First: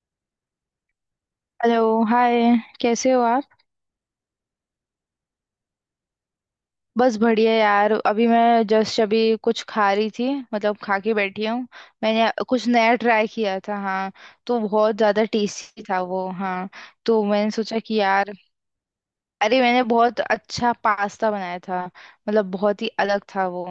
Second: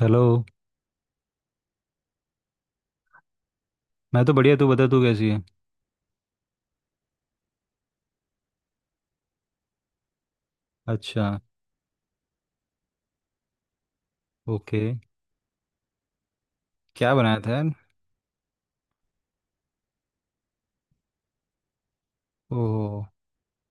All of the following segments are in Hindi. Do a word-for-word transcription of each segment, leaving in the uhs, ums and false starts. हेलो। Hello hi. कैसे हो आप? मैं तो बढ़िया, तू बता तू कैसी है? बस बढ़िया यार, अभी मैं जस्ट अभी कुछ खा रही थी। मतलब खा के अच्छा। बैठी हूँ। मैंने कुछ नया ट्राई किया था, हाँ। तो ओके। बहुत ज़्यादा टेस्टी था वो, हाँ। क्या तो बनाया था मैंने यार? सोचा कि यार, अरे मैंने बहुत अच्छा पास्ता बनाया था, मतलब बहुत ही ओह। अलग था वो।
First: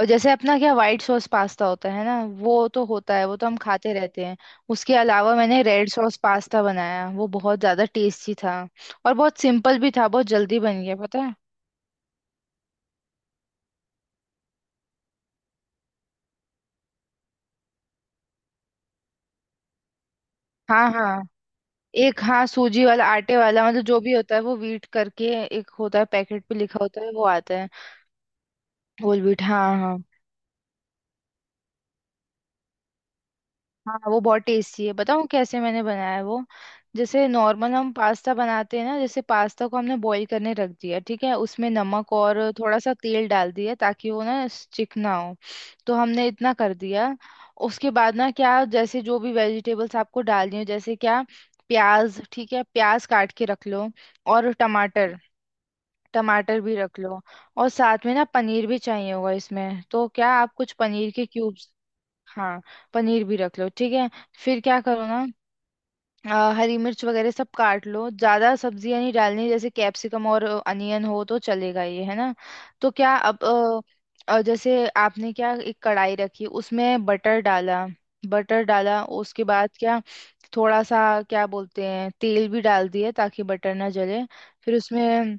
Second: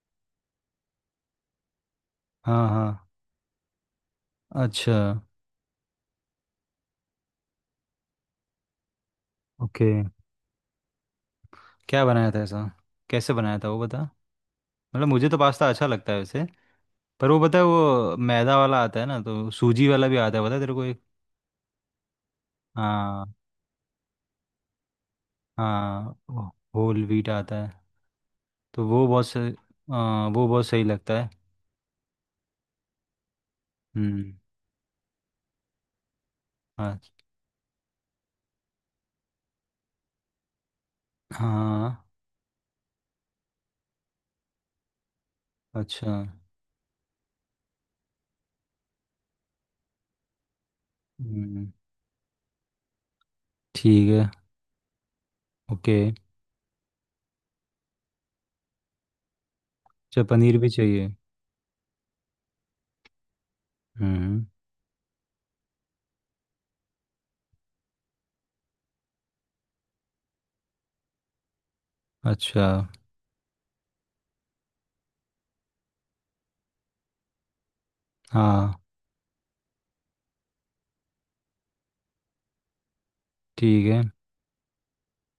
और जैसे अपना क्या, वाइट सॉस पास्ता होता है ना, वो हाँ तो हाँ। होता है, वो तो हम खाते रहते हैं। उसके अच्छा। अलावा मैंने रेड सॉस पास्ता बनाया, वो बहुत ज़्यादा टेस्टी था। और बहुत सिंपल ओके। भी था, बहुत जल्दी बन गया, पता है। क्या बनाया था ऐसा? कैसे बनाया था वो बता। मतलब मुझे तो पास्ता अच्छा लगता है वैसे। पर वो बता, वो मैदा वाला आता है ना, तो सूजी वाला भी आता है, पता है तेरे को हाँ एक। हाँ, एक, हाँ सूजी वाला हाँ आटे वाला, मतलब जो भी होता है वो, व्हीट करके। एक होता है, हाँ। वो पैकेट पे लिखा होता होल है, वो व्हीट आता आता है। है, तो वो होल बहुत व्हीट, सही। हाँ हाँ। आ, वो बहुत सही लगता है। हाँ वो हम्म। बहुत टेस्टी है। बताऊँ कैसे मैंने बनाया है वो। हाँ जैसे नॉर्मल हम पास्ता बनाते हैं ना, जैसे पास्ता को हमने बॉईल करने रख दिया, ठीक है। उसमें हाँ। नमक और थोड़ा सा तेल डाल दिया ताकि वो ना चिकना हो। तो अच्छा। हमने इतना कर दिया। उसके बाद ना क्या, जैसे जो भी वेजिटेबल्स आपको डालनी हो, जैसे क्या, हम्म। प्याज, ठीक है, प्याज काट के रख लो। ठीक है। और टमाटर, ओके। टमाटर भी रख लो। और साथ में ना पनीर भी चाहिए होगा इसमें, तो अच्छा, क्या आप पनीर भी कुछ पनीर चाहिए। के क्यूब्स, हाँ, पनीर भी रख लो, ठीक है। हम्म। फिर क्या करो ना, अ, हरी मिर्च वगैरह सब काट लो, ज्यादा सब्जियां नहीं डालनी, जैसे कैप्सिकम और अनियन हो तो चलेगा ये, है ना। अच्छा। तो क्या अब, अ, अ, जैसे आपने क्या, एक कढ़ाई रखी, उसमें बटर डाला। बटर हाँ डाला, उसके बाद क्या, थोड़ा सा क्या बोलते हैं, तेल भी डाल दिए ताकि बटर ठीक ना है। जले। फिर उसमें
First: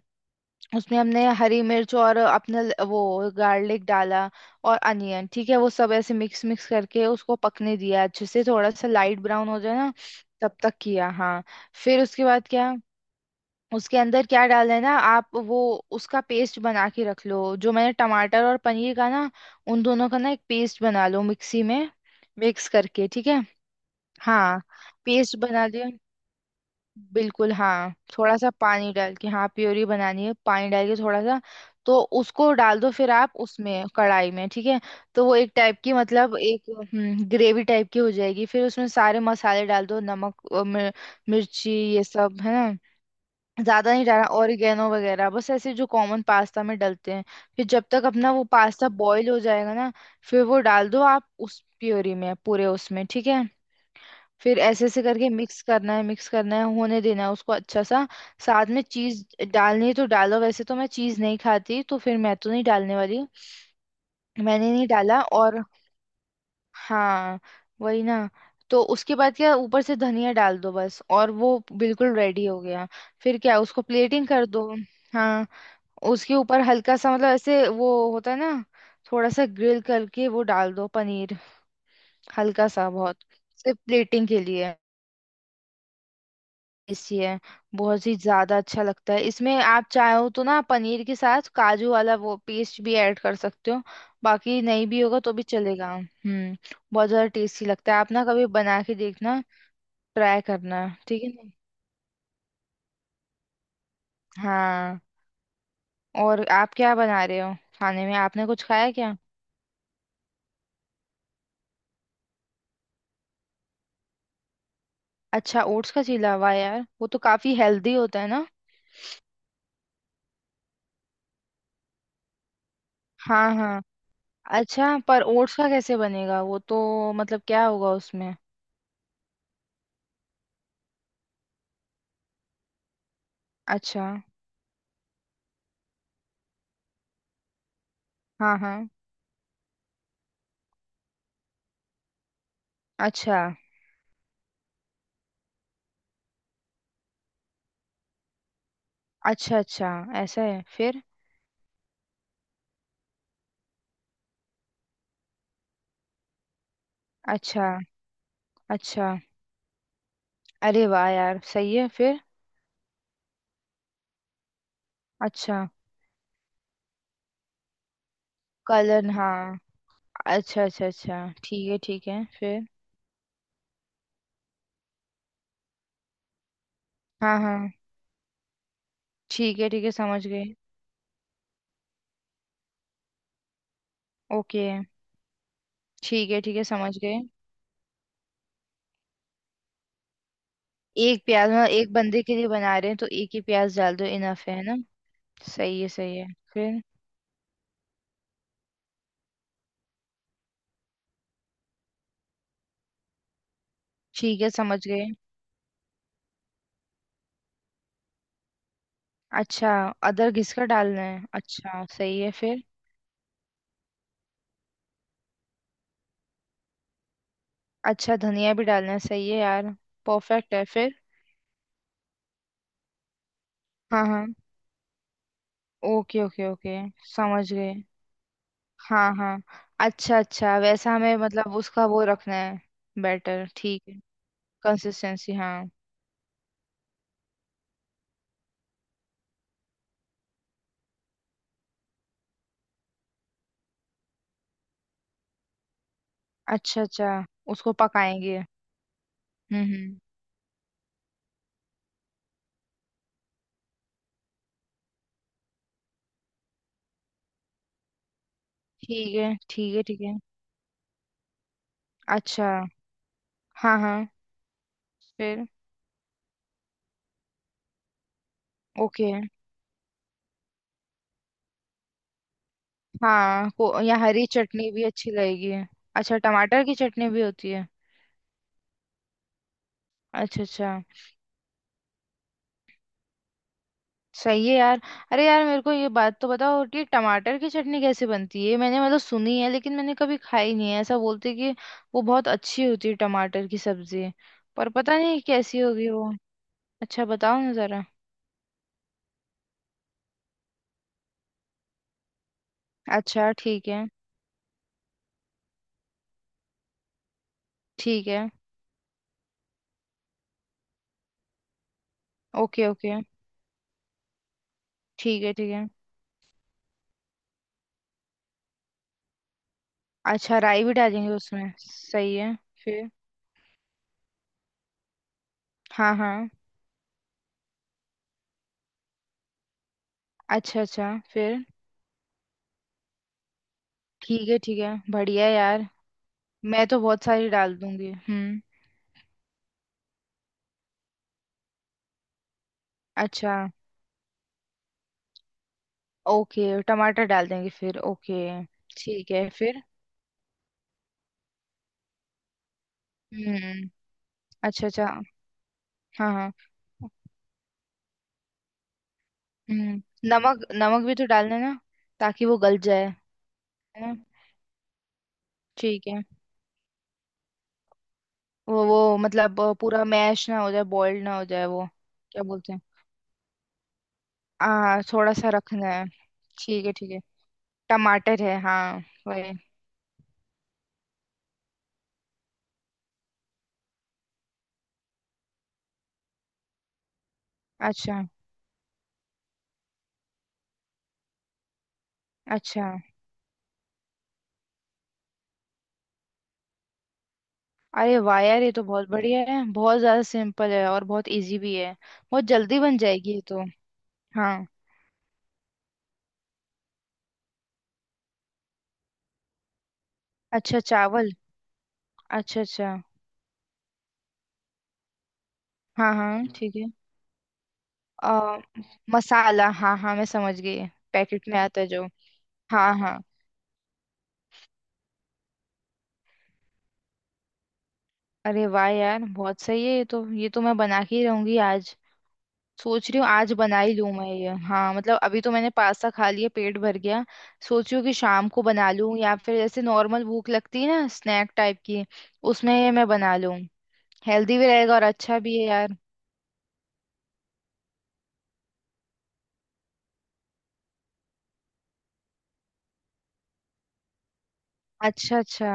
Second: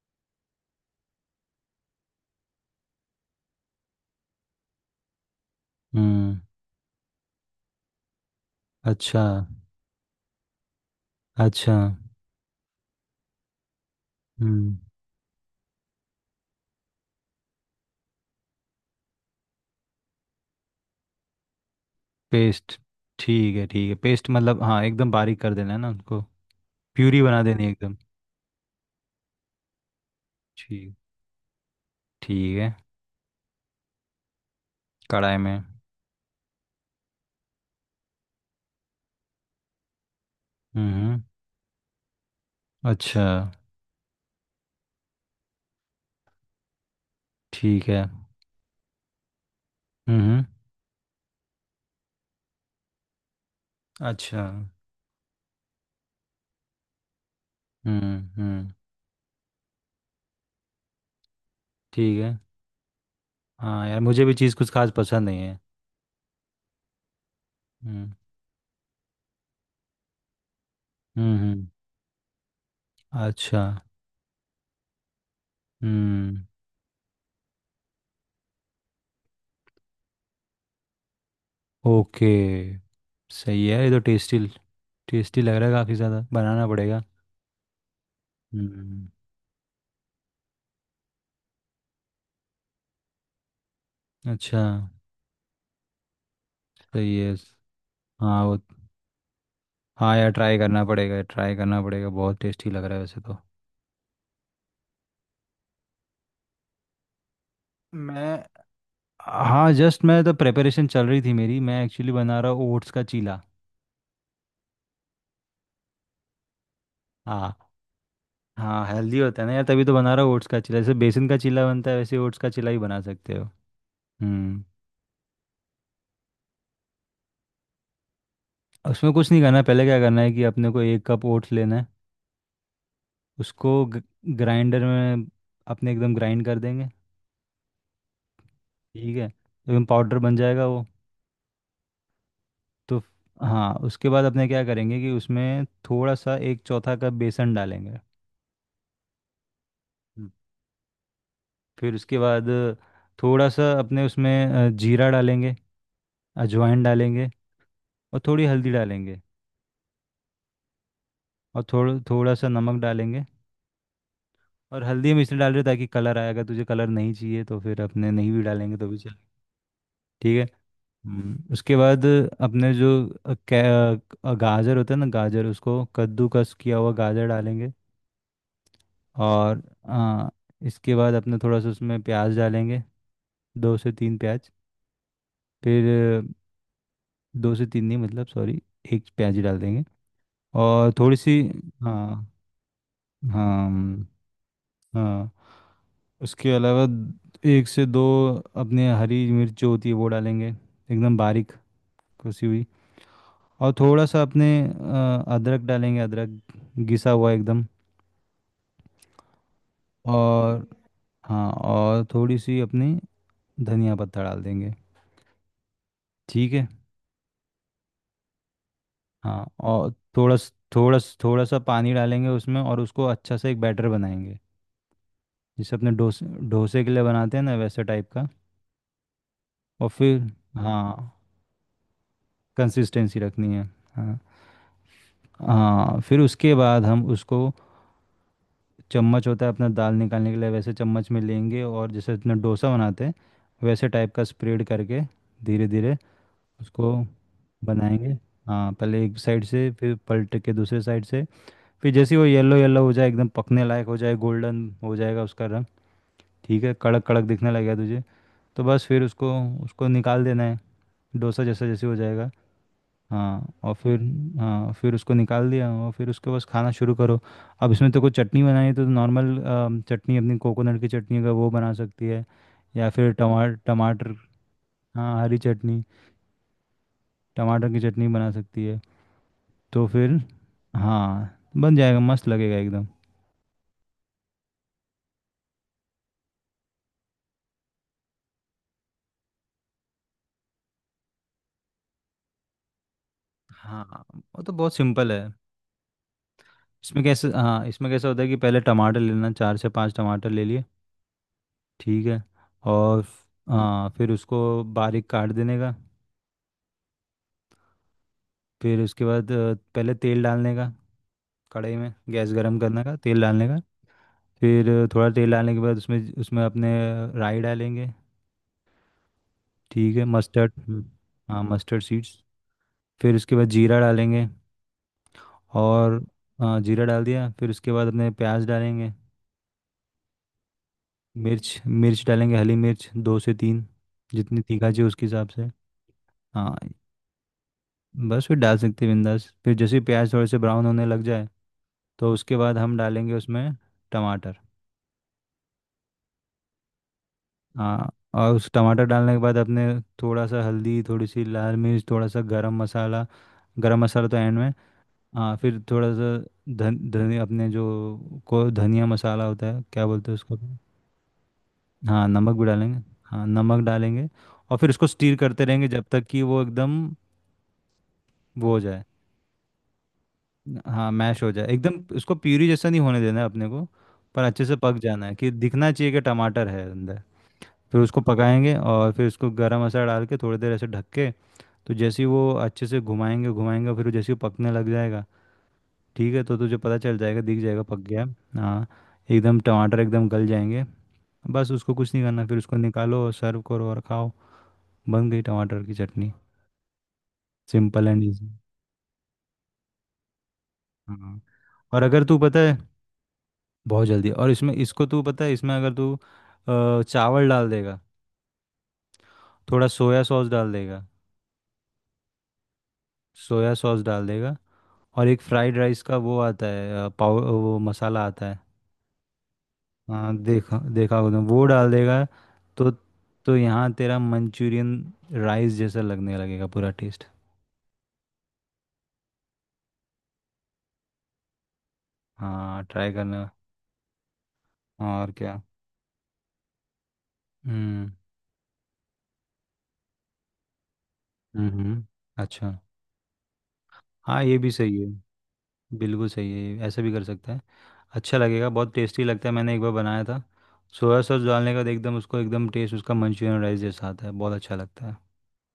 उसमें हमने हरी मिर्च और अपना ल- वो गार्लिक डाला। और अनियन, ठीक है, वो सब ऐसे हम्म। मिक्स मिक्स करके उसको पकने दिया अच्छे से, थोड़ा सा लाइट अच्छा ब्राउन हो जाए ना, तब तक किया, हाँ। अच्छा। फिर उसके बाद क्या, उसके अंदर क्या डालना हम्म। है ना आप, वो उसका पेस्ट बना के रख लो, जो मैंने टमाटर और पनीर का ना, उन दोनों का ना एक पेस्ट बना लो मिक्सी में, मिक्स पेस्ट। करके, ठीक है। ठीक है ठीक है। पेस्ट हाँ, मतलब हाँ, एकदम पेस्ट बारीक कर बना देना है लिया। ना उनको। प्यूरी बना बिल्कुल देनी है हाँ, एकदम। थोड़ा सा पानी डाल के, हाँ, प्योरी बनानी है, पानी डाल ठीक। के थोड़ा सा। तो उसको ठीक है। डाल दो, फिर आप उसमें, कढ़ाई में, ठीक है। तो वो कढ़ाई एक में। टाइप की मतलब एक, हम्म, ग्रेवी टाइप की हो जाएगी। फिर उसमें सारे मसाले डाल दो, नमक, अ, मिर, हम्म। मिर्ची, ये सब, है ना। अच्छा। ज्यादा नहीं डालना, ऑरिगेनो वगैरह, बस ऐसे जो कॉमन पास्ता में डलते हैं। फिर जब ठीक है। तक अपना वो पास्ता बॉईल हो जाएगा ना, फिर हम्म। वो डाल दो आप उस प्योरी में पूरे, उसमें, ठीक है। अच्छा। फिर ऐसे ऐसे करके मिक्स करना है, मिक्स करना है, होने देना है उसको अच्छा सा। हम्म साथ हम्म। में चीज डालनी है तो डालो, वैसे तो मैं चीज नहीं खाती, तो फिर ठीक मैं है। तो नहीं डालने वाली। हाँ यार, मुझे भी चीज़ कुछ मैंने नहीं खास डाला, पसंद नहीं है। और हाँ, वही हम्म ना। तो उसके बाद क्या, ऊपर से धनिया डाल दो बस, और हम्म वो हम्म। बिल्कुल रेडी हो गया। फिर क्या, अच्छा। उसको प्लेटिंग कर दो, हाँ। उसके हम्म। ऊपर हल्का सा मतलब ऐसे वो होता है ना, थोड़ा सा ग्रिल करके वो डाल दो पनीर, ओके। हल्का सा बहुत, सही सिर्फ है ये तो। Plating tasty. के लिए। टेस्टी लग रहा है काफ़ी, ज़्यादा बनाना पड़ेगा। टेस्टी है, बहुत ही ज्यादा अच्छा हम्म। लगता है। इसमें आप चाहो तो ना, पनीर के साथ काजू वाला वो पेस्ट भी ऐड कर सकते हो, अच्छा। बाकी नहीं भी होगा तो भी चलेगा, हम्म। बहुत सही ज्यादा है। टेस्टी लगता है, आप ना हाँ कभी वो। बना के देखना, हाँ यार, ट्राई ट्राई करना करना, पड़ेगा ठीक है ना, ट्राई करना पड़ेगा, बहुत टेस्टी लग रहा है वैसे तो। हाँ। और आप क्या बना रहे हो खाने में, मैं। आपने कुछ खाया क्या? हाँ जस्ट, मैं तो प्रेपरेशन चल रही थी मेरी। मैं एक्चुअली बना रहा हूँ ओट्स का चीला। अच्छा ओट्स का चीला, हुआ यार, वो तो काफी हाँ हेल्दी होता है ना, हाँ। हेल्दी होता है ना यार, तभी तो बना रहा हूँ ओट्स का चीला। जैसे बेसन का चीला बनता है, वैसे ओट्स का चीला भी बना सकते हो। हाँ हाँ। हम्म। अच्छा पर ओट्स का कैसे बनेगा वो, तो मतलब क्या होगा उसमें? उसमें कुछ नहीं करना। पहले क्या करना है कि अपने को एक कप ओट्स लेना है। उसको अच्छा, ग्राइंडर में अपने एकदम ग्राइंड कर देंगे। हाँ हाँ। ठीक है, एकदम पाउडर बन जाएगा वो तो। अच्छा हाँ, उसके बाद अपने क्या करेंगे कि उसमें थोड़ा सा एक चौथा कप बेसन डालेंगे। अच्छा अच्छा। हम्म। ऐसा है, फिर फिर उसके बाद थोड़ा सा अपने उसमें अ, जीरा डालेंगे। अजवाइन डालेंगे। अच्छा और थोड़ी हल्दी अच्छा। डालेंगे। अरे वाह यार, और सही है, थोड़ा फिर थोड़ा सा नमक डालेंगे। और हल्दी हम इसलिए डाल अच्छा, रहे हैं ताकि कलर आएगा। तुझे कलर नहीं चाहिए तो फिर अपने नहीं भी डालेंगे तो भी कलर, चल। हाँ, ठीक है। अच्छा अच्छा अच्छा। हम्म, ठीक उसके है बाद ठीक है, फिर अपने जो अ, कै- अ, गाजर होता है ना गाजर, उसको कद्दूकस किया हुआ गाजर हाँ हाँ। डालेंगे। ठीक और है ठीक है, समझ हाँ, गए। इसके बाद अपने थोड़ा सा उसमें प्याज डालेंगे, दो से तीन प्याज। ओके, फिर ठीक है ठीक है, समझ गए। दो से तीन नहीं, मतलब सॉरी, एक प्याज ही डाल देंगे। और थोड़ी एक सी। प्याज मतलब, एक बंदे हाँ के लिए बना रहे हैं तो एक ही प्याज डाल दो, हाँ इनफ है ना। हाँ। सही है सही है, उसके फिर अलावा एक से दो अपने हरी मिर्च जो होती है वो डालेंगे, एकदम बारीक कसी हुई। और थोड़ा सा ठीक अपने है, समझ गए। अ, अदरक डालेंगे, अदरक घिसा हुआ एकदम। अच्छा, अदरक घिसका और डालना है, हाँ, अच्छा और सही है, थोड़ी सी फिर अपनी धनिया पत्ता डाल देंगे। ठीक है। अच्छा, धनिया भी डालना है, सही है हाँ, यार। और थोड़ा स- परफेक्ट है, थोड़ा फिर स- थोड़ा सा पानी डालेंगे उसमें, और उसको अच्छा से एक बैटर हाँ हाँ। बनाएंगे। जिसे अपने ओके डोसे ओके ओके, डोसे के लिए बनाते हैं समझ ना, गए, वैसे टाइप का। हाँ हाँ। और अच्छा फिर अच्छा, हाँ, वैसा हमें मतलब उसका वो रखना है, कंसिस्टेंसी बैटर, रखनी है। ठीक है, हाँ कंसिस्टेंसी, हाँ। हाँ। फिर उसके बाद हम उसको, चम्मच होता है अपना दाल निकालने के लिए, वैसे चम्मच में लेंगे और जैसे अपना डोसा बनाते हैं वैसे टाइप का स्प्रेड करके धीरे धीरे अच्छा उसको अच्छा, उसको बनाएंगे। पकाएंगे, हाँ, पहले एक साइड हम्म से फिर हम्म। पलट के दूसरे साइड से। फिर जैसे ही वो येलो येलो हो जाए, एकदम पकने लायक हो जाए, गोल्डन हो जाएगा उसका रंग। ठीक है, कड़क कड़क दिखने लगेगा तुझे। तो बस फिर ठीक है उसको ठीक है उसको ठीक है। निकाल देना है, डोसा जैसा जैसे हो जाएगा। अच्छा, हाँ और हाँ फिर। हाँ, हाँ, फिर उसको फिर निकाल दिया और फिर उसके बस खाना शुरू करो। अब इसमें तो कोई चटनी बनानी है तो ओके। नॉर्मल चटनी अपनी कोकोनट की चटनी अगर वो बना सकती है, या फिर हाँ, टमाटर को यहाँ टमाटर। हरी चटनी भी अच्छी हाँ, हरी लगेगी। चटनी। अच्छा, टमाटर की चटनी भी होती है, टमाटर की चटनी बना सकती है तो फिर। अच्छा अच्छा, हाँ, बन जाएगा, मस्त लगेगा एकदम। सही है यार। अरे यार, मेरे को ये बात तो बताओ कि टमाटर की चटनी कैसे बनती है, मैंने मतलब सुनी है लेकिन मैंने कभी खाई नहीं है, ऐसा बोलते हैं कि वो बहुत अच्छी होती है टमाटर की हाँ, सब्जी। वो तो पर बहुत पता सिंपल नहीं है। कैसी होगी वो, इसमें अच्छा कैसे? बताओ ना हाँ, जरा। इसमें कैसा होता है कि पहले टमाटर लेना, चार से पांच टमाटर ले लिए। ठीक है। और। अच्छा ठीक है हाँ, फिर उसको बारीक काट देने का। ठीक है, फिर उसके बाद अ, पहले तेल डालने का। कढ़ाई में गैस गर्म ओके करने का, ओके, तेल डालने का। फिर अ, थोड़ा ठीक तेल है ठीक डालने के है। बाद उसमें उसमें अपने राई डालेंगे। ठीक है, अच्छा, मस्टर्ड। राई भी हम्म। डालेंगे हाँ, उसमें, मस्टर्ड सही सीड्स। है, फिर फिर उसके बाद जीरा डालेंगे। हाँ और हाँ। हाँ, जीरा डाल दिया, फिर उसके बाद अपने प्याज डालेंगे। अच्छा अच्छा, फिर मिर्च मिर्च डालेंगे, हरी मिर्च दो से तीन, ठीक है जितनी ठीक तीखा है, चाहिए उसके बढ़िया हिसाब से। यार। हाँ, मैं तो बहुत सारी डाल दूंगी, बस फिर हम्म, डाल सकते हैं बिंदास। फिर जैसे ही प्याज थोड़े से ब्राउन होने लग जाए, तो उसके बाद हम डालेंगे अच्छा। उसमें टमाटर। ओके, टमाटर डाल देंगे फिर, हाँ। ओके, और उस टमाटर डालने ठीक के है, बाद अपने फिर थोड़ा सा हल्दी, थोड़ी सी लाल मिर्च, थोड़ा सा गरम मसाला। हम्म, गरम मसाला तो एंड में। अच्छा अच्छा, हाँ, फिर थोड़ा हाँ सा हाँ, धन धनिया, अपने जो, को धनिया मसाला होता है हम्म। क्या बोलते हैं उसको। नमक, नमक भी तो डालना है ना, हाँ, ताकि नमक वो भी गल डालेंगे। जाए, हाँ, नमक है ना। डालेंगे। और फिर उसको स्टीर करते रहेंगे जब ठीक है, तक कि वो एकदम वो हो वो जाए। वो मतलब, अ, पूरा मैश ना हो जाए, हाँ, बॉइल्ड ना मैश हो हो जाए जाए वो, एकदम उसको। क्या प्यूरी बोलते हैं, जैसा नहीं होने देना है अपने को, पर अच्छे से पक आ, जाना थोड़ा है सा कि रखना दिखना है। चाहिए कि टमाटर है ठीक है ठीक है, अंदर। फिर उसको टमाटर है पकाएंगे हाँ, और फिर उसको वही, गरम मसाला डाल के थोड़ी देर ऐसे ढक के, तो जैसे ही वो अच्छे से घुमाएंगे घुमाएंगे, फिर जैसे ही पकने लग जाएगा। ठीक है, तो तुझे पता चल जाएगा, दिख जाएगा पक अच्छा गया है। हाँ, एकदम टमाटर एकदम गल जाएंगे। बस उसको कुछ नहीं करना, फिर उसको अच्छा। निकालो, सर्व करो और खाओ। बन गई टमाटर की चटनी। सिंपल अरे एंड वाह इजी। यार, ये तो बहुत बढ़िया है, बहुत ज्यादा सिंपल है और बहुत हाँ। इजी भी है, और अगर तू बहुत पता है, जल्दी बन जाएगी ये तो, बहुत जल्दी। और हाँ। इसमें इसको तू पता है, इसमें अगर तू अ, चावल डाल देगा, थोड़ा सोया सॉस डाल अच्छा देगा। चावल, अच्छा अच्छा, सोया सॉस डाल देगा। और एक फ्राइड राइस हाँ का हाँ, वो हम्म, आता ठीक है। है, अ, पाव वो मसाला आता आ, है। मसाला हाँ हाँ, मैं हाँ, समझ देखा गई, देखा होगा तुमने, पैकेट में वो आता है डाल जो, देगा। तो हाँ हाँ। तो यहाँ तेरा मंचूरियन राइस जैसा लगने लगेगा, पूरा टेस्ट। अरे वाह यार, बहुत सही है ये तो, ये तो मैं बना के ही रहूंगी आज। हाँ, सोच ट्राई रही हूँ करना। आज बना ही लूँ मैं ये, हाँ मतलब, और अभी तो क्या। मैंने पास्ता खा लिया, पेट भर गया। सोच रही हूँ हम्म कि शाम को बना लूँ, या फिर ऐसे नॉर्मल भूख लगती है ना, स्नैक टाइप की, हम्म। उसमें अच्छा। ये मैं बना लूँ, हाँ, ये हेल्दी भी भी रहेगा सही और है, अच्छा भी है यार। बिल्कुल सही है, ऐसा भी कर सकता है। अच्छा लगेगा, बहुत टेस्टी लगता है। मैंने एक बार बनाया था, सोया सॉस डालने के बाद एकदम उसको, एकदम टेस्ट उसका मंचूरियन राइस जैसा आता है, बहुत अच्छा लगता है। अच्छा अच्छा,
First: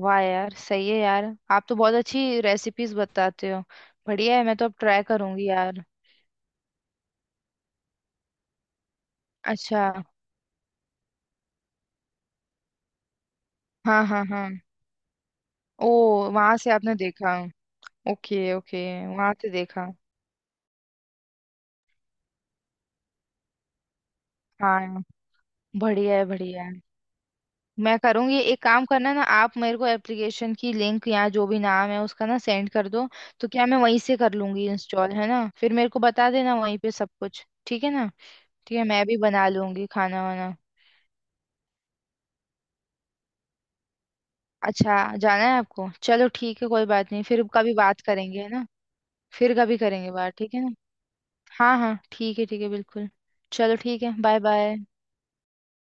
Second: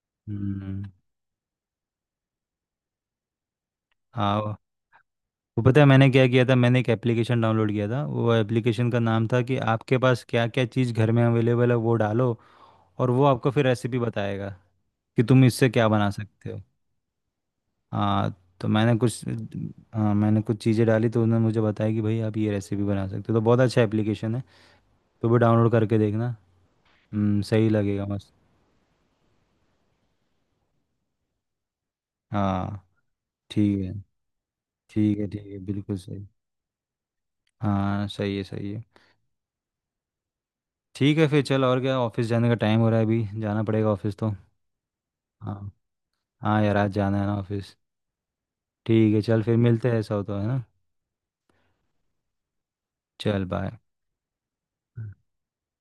वाह यार, हम्म। सही है यार, आप तो बहुत अच्छी रेसिपीज बताते हो, बढ़िया है, हाँ मैं तो अब ट्राई करूंगी वो, पता यार। है मैंने क्या किया था, मैंने एक एप्लीकेशन डाउनलोड किया था। वो एप्लीकेशन का नाम था कि अच्छा, आपके पास क्या क्या चीज़ घर में अवेलेबल है, वो डालो। और वो आपको फिर रेसिपी हाँ हाँ हाँ, बताएगा कि तुम इससे क्या ओ, बना सकते वहां हो। से आपने देखा, हाँ, ओके तो ओके, मैंने कुछ। वहां से देखा, हाँ, मैंने कुछ चीज़ें डाली तो उन्होंने मुझे बताया कि भाई आप ये रेसिपी बना सकते हो, तो बहुत अच्छा एप्लीकेशन है। हाँ। तो भी डाउनलोड करके बढ़िया है देखना। बढ़िया है। हम्म, सही मैं लगेगा मस्त। करूंगी, एक काम करना ना, आप मेरे को एप्लीकेशन की लिंक या जो भी नाम है उसका ना सेंड हाँ। कर दो, तो क्या मैं ठीक है वहीं से कर लूंगी इंस्टॉल, ठीक है है ना, ठीक है, फिर मेरे बिल्कुल को सही। बता देना वहीं पे सब कुछ, ठीक है हाँ, ना। सही है सही ठीक है, है। मैं भी बना लूंगी खाना वाना। ठीक है। फिर चल, और क्या। ऑफिस जाने का टाइम हो रहा है, अभी जाना पड़ेगा ऑफिस तो। अच्छा जाना है हाँ। आपको, चलो ठीक हाँ है, यार, कोई आज बात जाना नहीं, है ना फिर कभी ऑफिस। बात करेंगे, है ना, ठीक है, चल फिर फिर कभी मिलते हैं, करेंगे ऐसा हो बात, तो है ठीक है ना। ना, हाँ हाँ, ठीक है ठीक है, बिल्कुल। चल चलो बाय। ठीक है, बाय बाय।